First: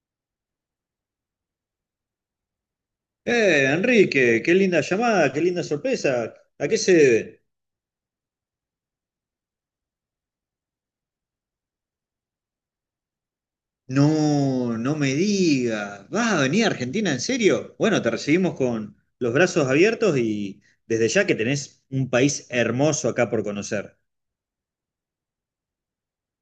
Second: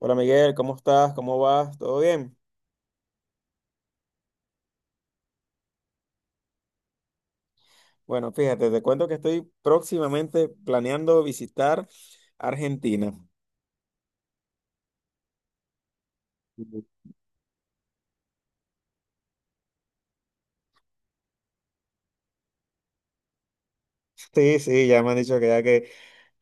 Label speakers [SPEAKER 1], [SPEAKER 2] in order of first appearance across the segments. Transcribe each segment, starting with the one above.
[SPEAKER 1] Hola Miguel, ¿cómo estás? ¿Cómo vas? ¿Todo bien?
[SPEAKER 2] Enrique, qué linda llamada, qué linda sorpresa. ¿A qué se debe?
[SPEAKER 1] Bueno, fíjate, te cuento que estoy próximamente planeando visitar Argentina.
[SPEAKER 2] No, no me digas. ¿Vas a venir a
[SPEAKER 1] Ujú.
[SPEAKER 2] Argentina en serio? Bueno, te recibimos con los brazos abiertos y desde ya que tenés un país hermoso acá por conocer.
[SPEAKER 1] Sí, sí, ya me han dicho que ya que,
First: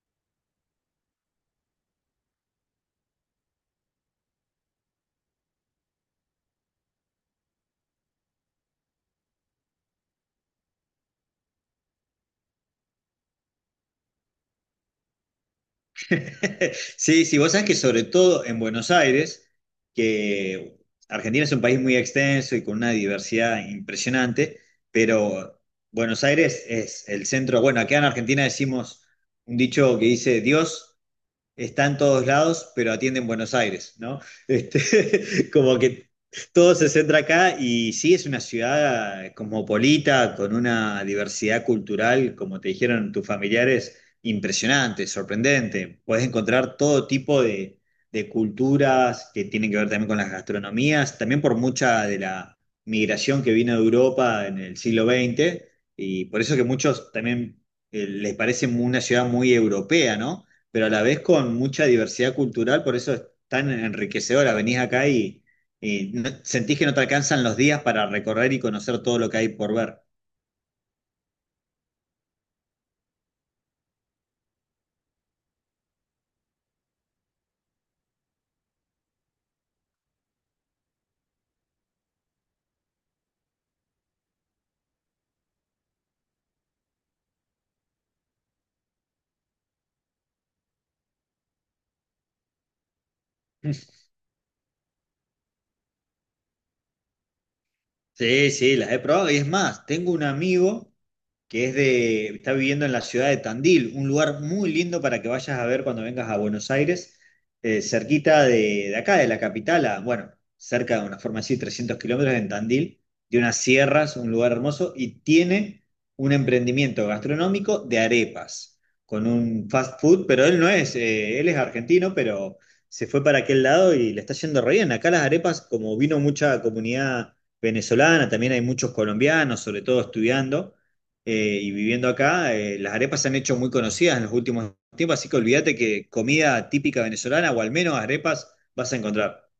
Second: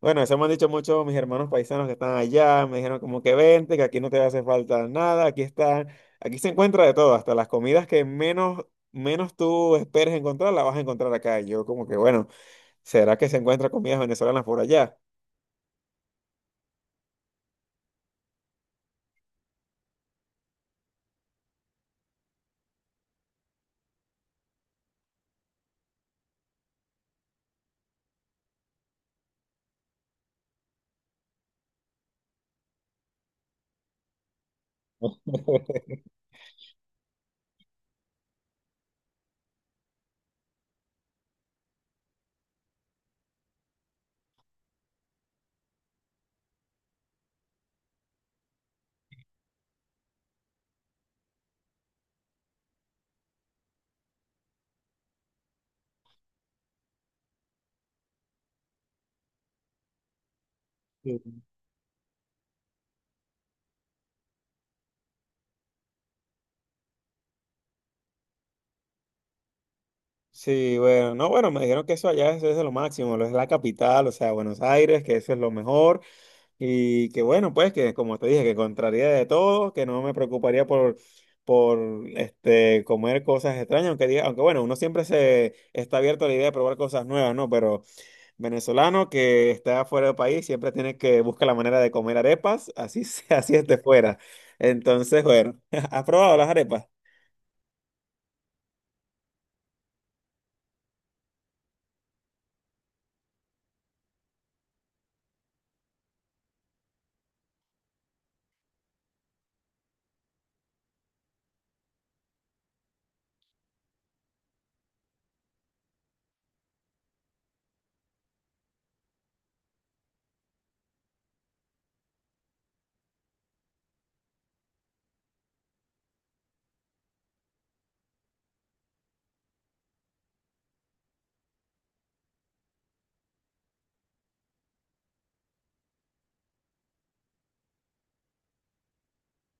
[SPEAKER 1] bueno, eso me han dicho muchos mis hermanos paisanos que están allá, me dijeron como que vente, que aquí no te hace falta nada, aquí está, aquí se encuentra de todo, hasta las comidas que menos, menos tú esperes encontrar, las vas a encontrar acá. Y yo como que, bueno, ¿será que se encuentran comidas venezolanas por allá?
[SPEAKER 2] Sí, sí, vos sabés que sobre todo en Buenos Aires, que Argentina es un país muy extenso y con una diversidad impresionante, pero Buenos Aires es el centro, bueno, acá en Argentina decimos un dicho que dice Dios está en todos lados, pero atiende en Buenos Aires, ¿no? Como que todo se centra acá y sí es una ciudad cosmopolita, con una diversidad cultural, como te dijeron tus familiares, impresionante, sorprendente. Puedes encontrar todo tipo de culturas que tienen que ver también con las gastronomías, también por mucha de la migración que vino de Europa en el siglo XX, y por eso que muchos también les parece una ciudad muy europea, ¿no? Pero a la vez con mucha diversidad cultural, por eso es tan enriquecedora. Venís acá sentís que no te alcanzan los días para recorrer y conocer todo lo que hay por ver.
[SPEAKER 1] Sí, bueno, no, bueno, me dijeron que eso allá eso es lo máximo, lo es la capital, o sea, Buenos Aires, que eso es lo mejor y que bueno, pues que como te dije, que contraría de todo, que no me preocuparía por este comer cosas extrañas, aunque diga, aunque bueno, uno siempre se está abierto a la idea de probar cosas nuevas, ¿no? Pero venezolano que está fuera del país siempre tiene que buscar la manera de comer arepas, así sea, así esté fuera. Entonces, bueno, ¿has probado las arepas?
[SPEAKER 2] Sí, sí, las he probado. Y es más, tengo un amigo que está viviendo en la ciudad de Tandil, un lugar muy lindo para que vayas a ver cuando vengas a Buenos Aires, cerquita de acá, de la capital, a, bueno, cerca de una forma así, 300 kilómetros en Tandil, de unas sierras, un lugar hermoso, y tiene un emprendimiento gastronómico de arepas, con un fast food, pero él no es, él es argentino, pero se fue para aquel lado y le está yendo re bien. Acá las arepas, como vino mucha comunidad venezolana, también hay muchos colombianos, sobre todo estudiando y viviendo acá, las arepas se han hecho muy conocidas en los últimos tiempos, así que olvídate que comida típica venezolana o al menos arepas vas a encontrar.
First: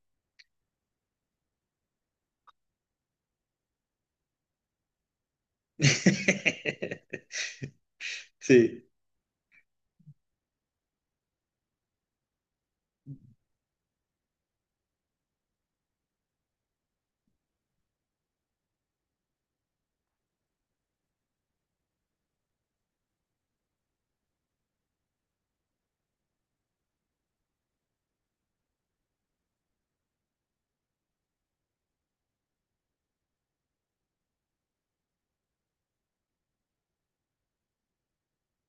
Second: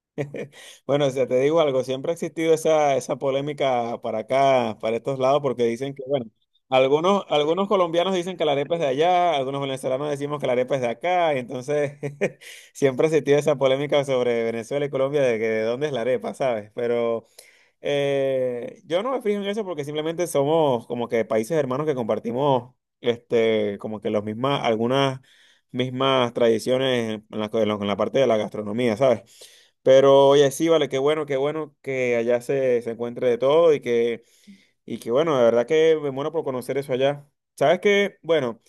[SPEAKER 1] Bueno, o sea, te digo algo, siempre ha existido esa, esa polémica para acá, para estos lados, porque dicen que, bueno, algunos, algunos colombianos dicen que la arepa es de
[SPEAKER 2] Sí.
[SPEAKER 1] allá, algunos venezolanos decimos que la arepa es de acá, y entonces siempre ha existido esa polémica sobre Venezuela y Colombia de que de dónde es la arepa, ¿sabes? Pero yo no me fijo en eso porque simplemente somos como que países hermanos que compartimos, este, como que los mismas, algunas mismas tradiciones en la, en la parte de la gastronomía, ¿sabes? Pero oye, sí, vale, qué bueno que allá se, se encuentre de todo y que bueno, de verdad que me muero por conocer eso allá. Sabes que, bueno,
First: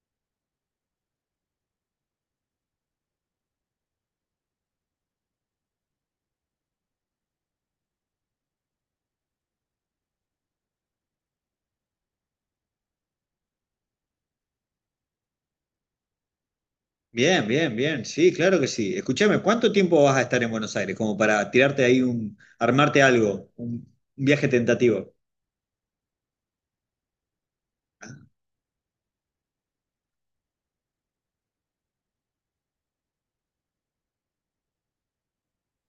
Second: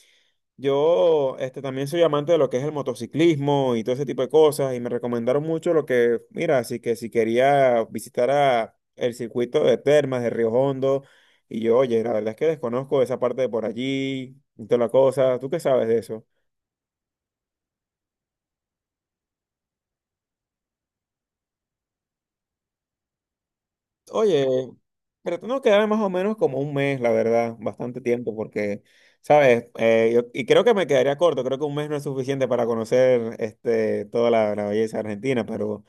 [SPEAKER 1] yo este, también soy amante de lo que es el motociclismo y todo ese tipo de cosas y me recomendaron mucho lo que, mira, así que si quería visitar a el circuito de Termas de Río Hondo y yo, oye, la verdad es que desconozco esa parte de por allí y toda la cosa. ¿Tú qué sabes de eso?
[SPEAKER 2] Bien, bien, bien. Sí, claro que sí. Escúchame, ¿cuánto tiempo vas a estar en Buenos Aires? Como para tirarte ahí un, armarte algo, un
[SPEAKER 1] Oye,
[SPEAKER 2] viaje tentativo.
[SPEAKER 1] pero tengo que quedarme más o menos como un mes, la verdad, bastante tiempo, porque, ¿sabes? Yo- y creo que me quedaría corto, creo que un mes no es suficiente para conocer este, toda la, la belleza argentina, pero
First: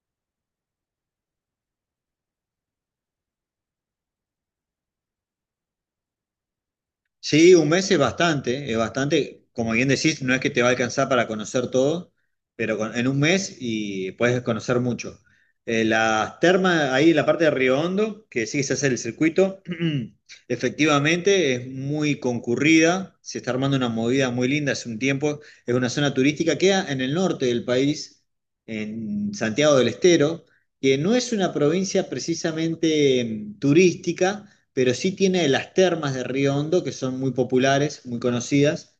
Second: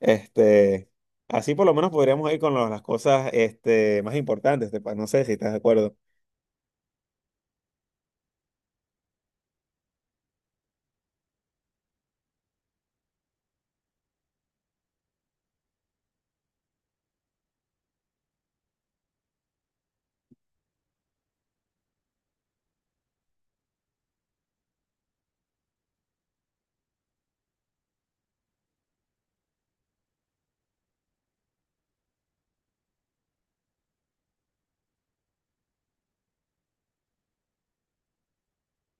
[SPEAKER 1] este, así por lo menos podríamos ir con lo- las cosas este, más importantes, te pa- no sé si estás de acuerdo.
[SPEAKER 2] Sí, un mes es bastante, como bien decís, no es que te va a alcanzar para conocer todo, pero en un mes y puedes conocer mucho. Las termas, ahí en la parte de Río Hondo, que sí se hace el circuito, efectivamente es muy concurrida, se está armando una movida muy linda hace un tiempo, es una zona turística, queda en el norte del país, en Santiago del Estero, que no es una provincia precisamente turística, pero sí tiene las termas de Río Hondo, que son muy populares, muy conocidas,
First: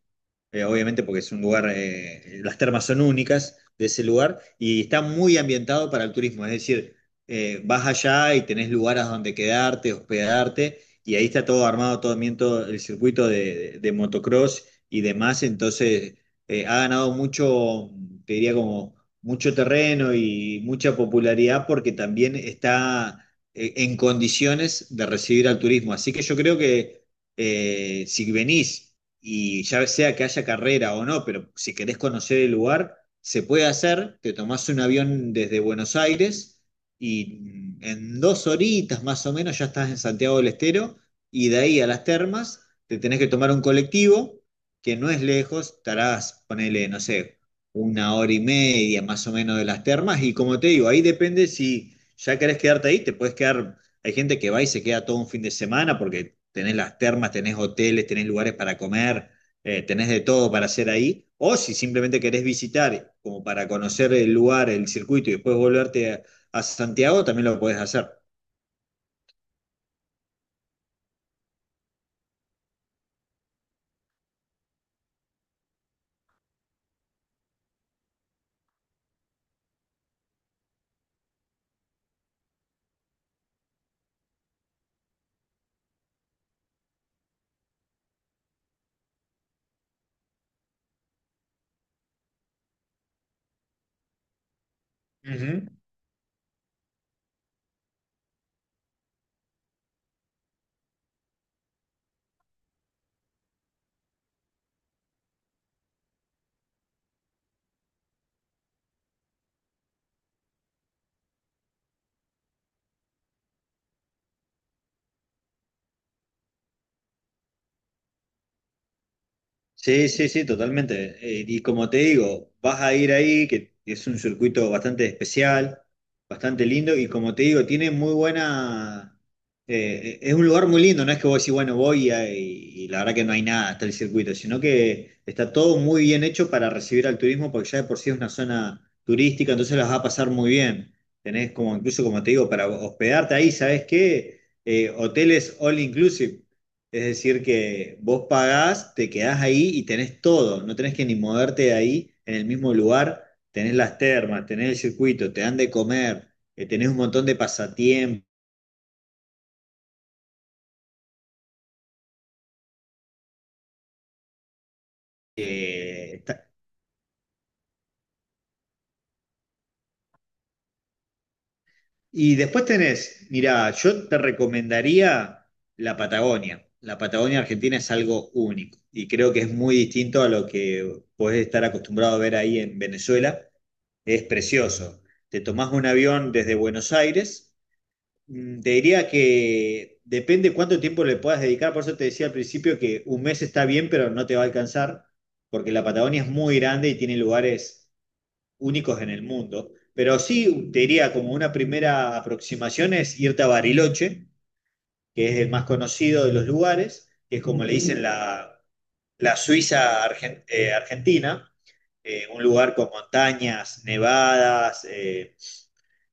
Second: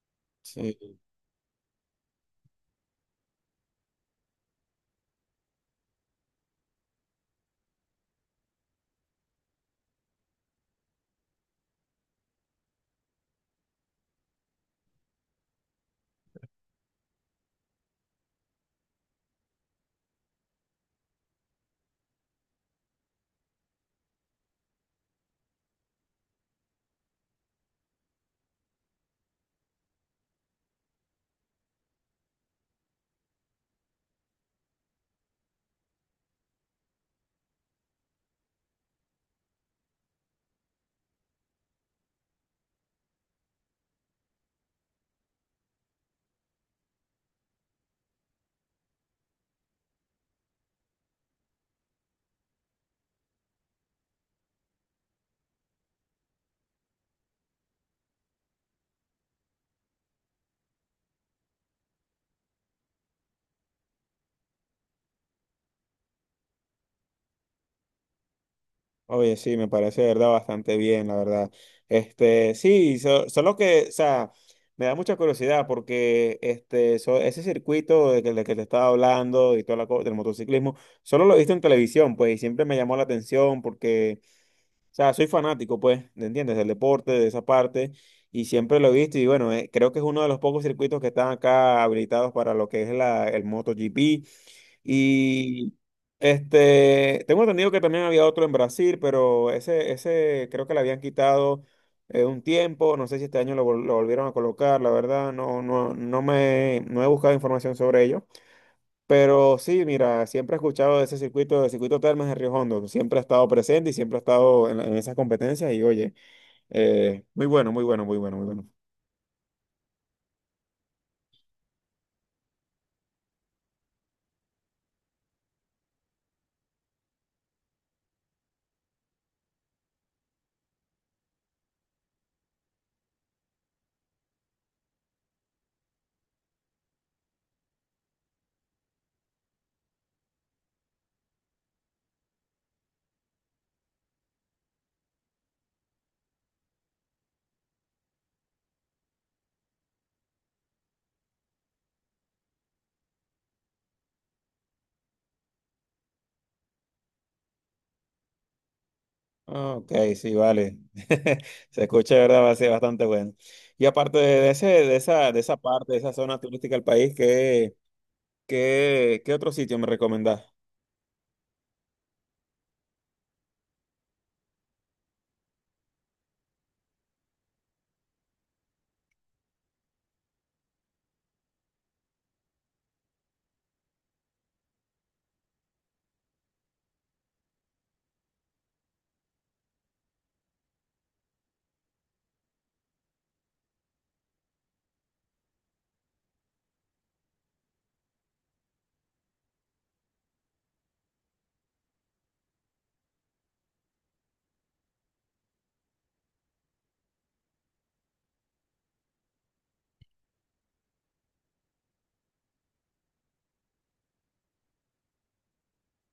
[SPEAKER 2] obviamente porque es un lugar, las termas son únicas de ese lugar, y está muy ambientado para el turismo, es decir, vas allá y tenés lugares donde quedarte, hospedarte, y ahí está todo armado, todo bien, todo el circuito de motocross y demás, entonces ha ganado mucho, te diría como mucho terreno y mucha popularidad porque también está en condiciones de recibir al turismo. Así que yo creo que si venís y ya sea que haya carrera o no, pero si querés conocer el lugar, se puede hacer, te tomás un avión desde Buenos Aires y en 2 horitas más o menos ya estás en Santiago del Estero y de ahí a las termas te tenés que tomar un colectivo que no es lejos, estarás, ponele, no sé, una hora y media más o menos de las termas y como te digo, ahí depende si ya querés quedarte ahí, te puedes quedar. Hay gente que va y se queda todo un fin de semana porque tenés las termas, tenés hoteles, tenés lugares para comer, tenés de todo para hacer ahí. O si simplemente querés visitar, como para conocer el lugar, el circuito y después volverte a Santiago, también lo podés hacer.
[SPEAKER 1] Oye, sí, me parece de verdad bastante bien, la verdad. Este, sí, so- solo que, o sea, me da mucha curiosidad porque este, so- ese circuito de que te estaba hablando y toda la cosa del motociclismo, solo lo he visto en televisión, pues, y siempre me llamó la atención porque, o sea, soy fanático, pues, ¿me entiendes? Del deporte, de esa parte, y siempre lo he visto, y bueno, creo que es uno de los pocos circuitos que están acá habilitados para lo que es la, el MotoGP.
[SPEAKER 2] Ujú.
[SPEAKER 1] Y este, tengo entendido que también había otro en Brasil, pero ese creo que le habían quitado un tiempo. No sé si este año lo, vol- lo volvieron a colocar, la verdad, no, no, no me, no he buscado información sobre ello. Pero sí, mira, siempre he escuchado de ese circuito, del circuito Termas de Río Hondo. Siempre ha estado presente y siempre ha estado en, la- en esas competencias. Y oye, muy bueno, muy bueno, muy bueno, muy bueno.
[SPEAKER 2] Sí, sí, sí, totalmente. Y como te digo, vas a ir ahí, que es un circuito bastante especial, bastante lindo, y como te digo, tiene muy buena... Es un lugar muy lindo, no es que vos decís, bueno, voy y la verdad que no hay nada, está el circuito, sino que está todo muy bien hecho para recibir al turismo, porque ya de por sí es una zona turística, entonces las va a pasar muy bien. Tenés como, incluso como te digo, para hospedarte ahí, ¿sabés qué? Hoteles all inclusive. Es decir, que vos pagás, te quedás ahí y tenés todo, no tenés que ni moverte de ahí en el mismo lugar, tenés las termas, tenés el circuito, te dan de comer, tenés un montón de pasatiempos.
[SPEAKER 1] Ah, ok, sí, vale. Se escucha, de ¿verdad? Va a ser bastante bueno. Y aparte de ese, de esa parte, de esa
[SPEAKER 2] eh,
[SPEAKER 1] zona
[SPEAKER 2] está-
[SPEAKER 1] turística del país, ¿qué, qué, qué otro sitio me recomendás?
[SPEAKER 2] Y después tenés, mirá, yo te recomendaría la Patagonia. La Patagonia Argentina es algo único y creo que es muy distinto a lo que podés estar acostumbrado a ver ahí en Venezuela. Es precioso. Te tomás un avión desde Buenos Aires. Te diría que depende cuánto tiempo le puedas dedicar, por eso te decía al principio que un mes está bien, pero no te va a alcanzar, porque la Patagonia es muy grande y tiene lugares únicos en el mundo. Pero sí, te diría como una primera aproximación es irte a Bariloche, que es el más conocido de los lugares, que es como le dicen la argentina, un lugar con montañas, nevadas, eh,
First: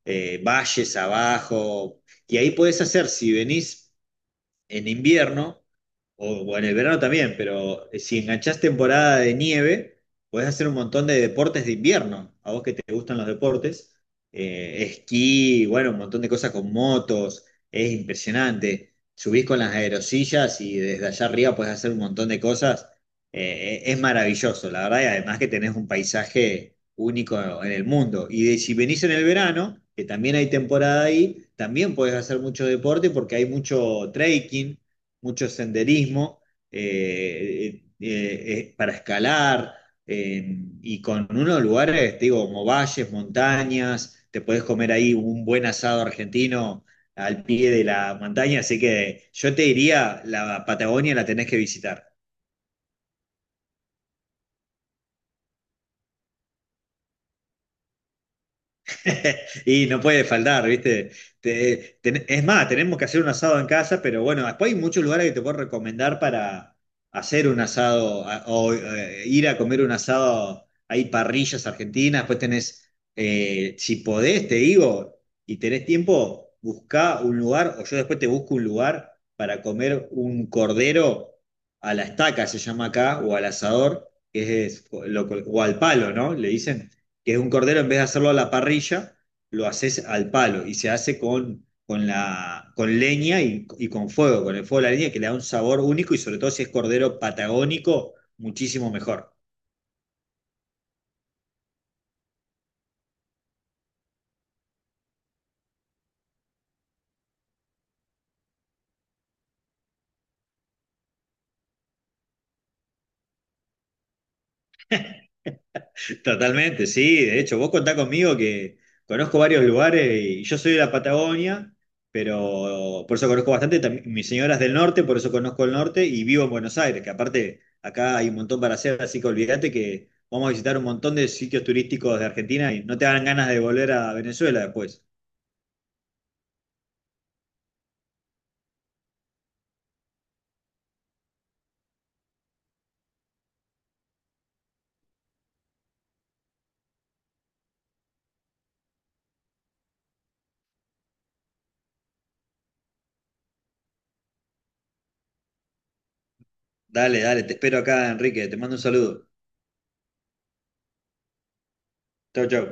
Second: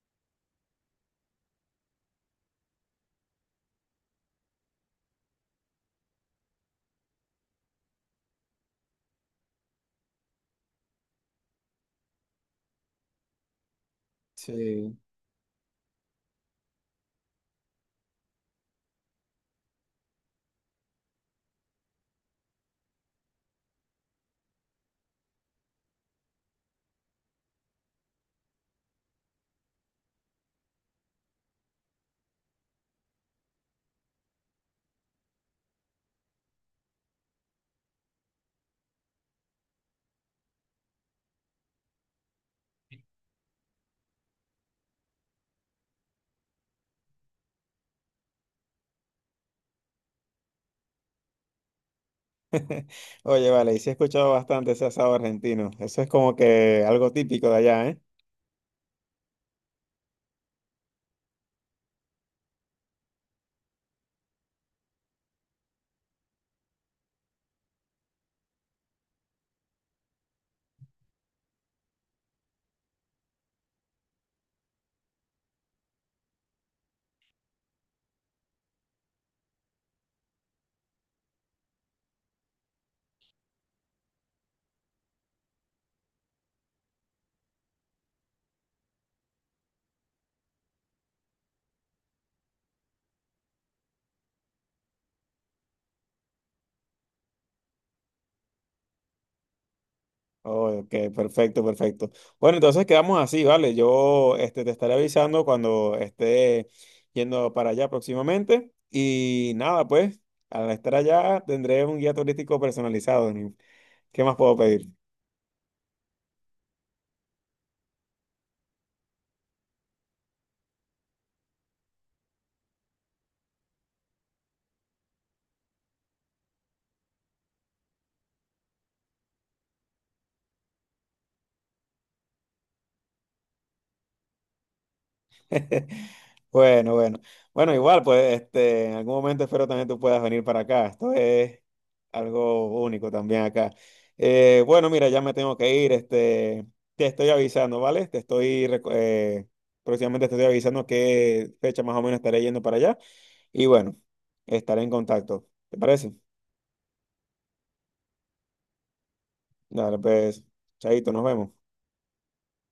[SPEAKER 2] eh, valles abajo. Y ahí podés hacer, si venís en invierno, o en el verano también, pero si enganchás temporada de nieve, podés hacer un montón de deportes de invierno. A vos que te gustan los deportes,
[SPEAKER 1] Sí.
[SPEAKER 2] esquí, bueno, un montón de cosas con motos, es impresionante. Subís con las aerosillas y desde allá arriba podés hacer un montón de cosas. Es maravilloso, la verdad, y además que tenés un paisaje único en el mundo. Si venís en el verano, que también hay temporada ahí, también podés hacer mucho deporte porque hay mucho trekking, mucho senderismo, para escalar, y con unos lugares, te digo, como valles, montañas, te podés comer ahí un buen asado argentino al pie de la montaña, así que yo te diría, la Patagonia la tenés que visitar.
[SPEAKER 1] Oye, vale, y sí he escuchado bastante ese asado argentino. Eso es como que algo típico de allá, ¿eh?
[SPEAKER 2] Y no puede faltar, ¿viste? Es más, tenemos que hacer un asado en casa, pero bueno, después hay muchos lugares que te puedo recomendar para hacer un asado a- o ir a comer un asado. Hay parrillas argentinas, después tenés, si podés, te digo, y tenés tiempo, buscá un lugar, o yo después te busco un lugar para comer un cordero a la estaca, se llama acá, o al asador, que es, o al palo, ¿no? Le dicen que es un cordero, en vez de hacerlo a la parrilla, lo haces al palo y se hace con leña y con fuego, con el fuego de la leña, que le da un sabor único y sobre todo si es cordero patagónico, muchísimo mejor.
[SPEAKER 1] Oh, ok, perfecto, perfecto. Bueno, entonces quedamos así, ¿vale? Yo este, te estaré avisando cuando esté yendo para allá próximamente. Y nada, pues, al estar allá tendré un guía turístico personalizado. ¿Qué más puedo pedir?
[SPEAKER 2] Totalmente, sí. De hecho, vos contá conmigo que conozco varios lugares y yo soy de la Patagonia, pero por eso conozco bastante. Mi señora es del norte, por eso conozco el norte y vivo en Buenos Aires, que aparte acá hay un montón para hacer, así que olvídate que vamos a visitar un montón de sitios turísticos de Argentina y no te dan ganas de volver a Venezuela después.
[SPEAKER 1] Bueno, bueno. Bueno, igual, pues, este, en algún momento espero también tú puedas venir para acá. Esto es algo único también acá. Bueno, mira, ya me tengo que ir. Este, te estoy avisando, ¿vale? Te estoy, reco- próximamente te estoy avisando qué fecha más o menos estaré yendo para allá. Y bueno, estaré en contacto. ¿Te parece?
[SPEAKER 2] Dale, dale, te espero acá, Enrique. Te mando un saludo.
[SPEAKER 1] Dale, pues, chaito, nos vemos.
[SPEAKER 2] Chau, chau.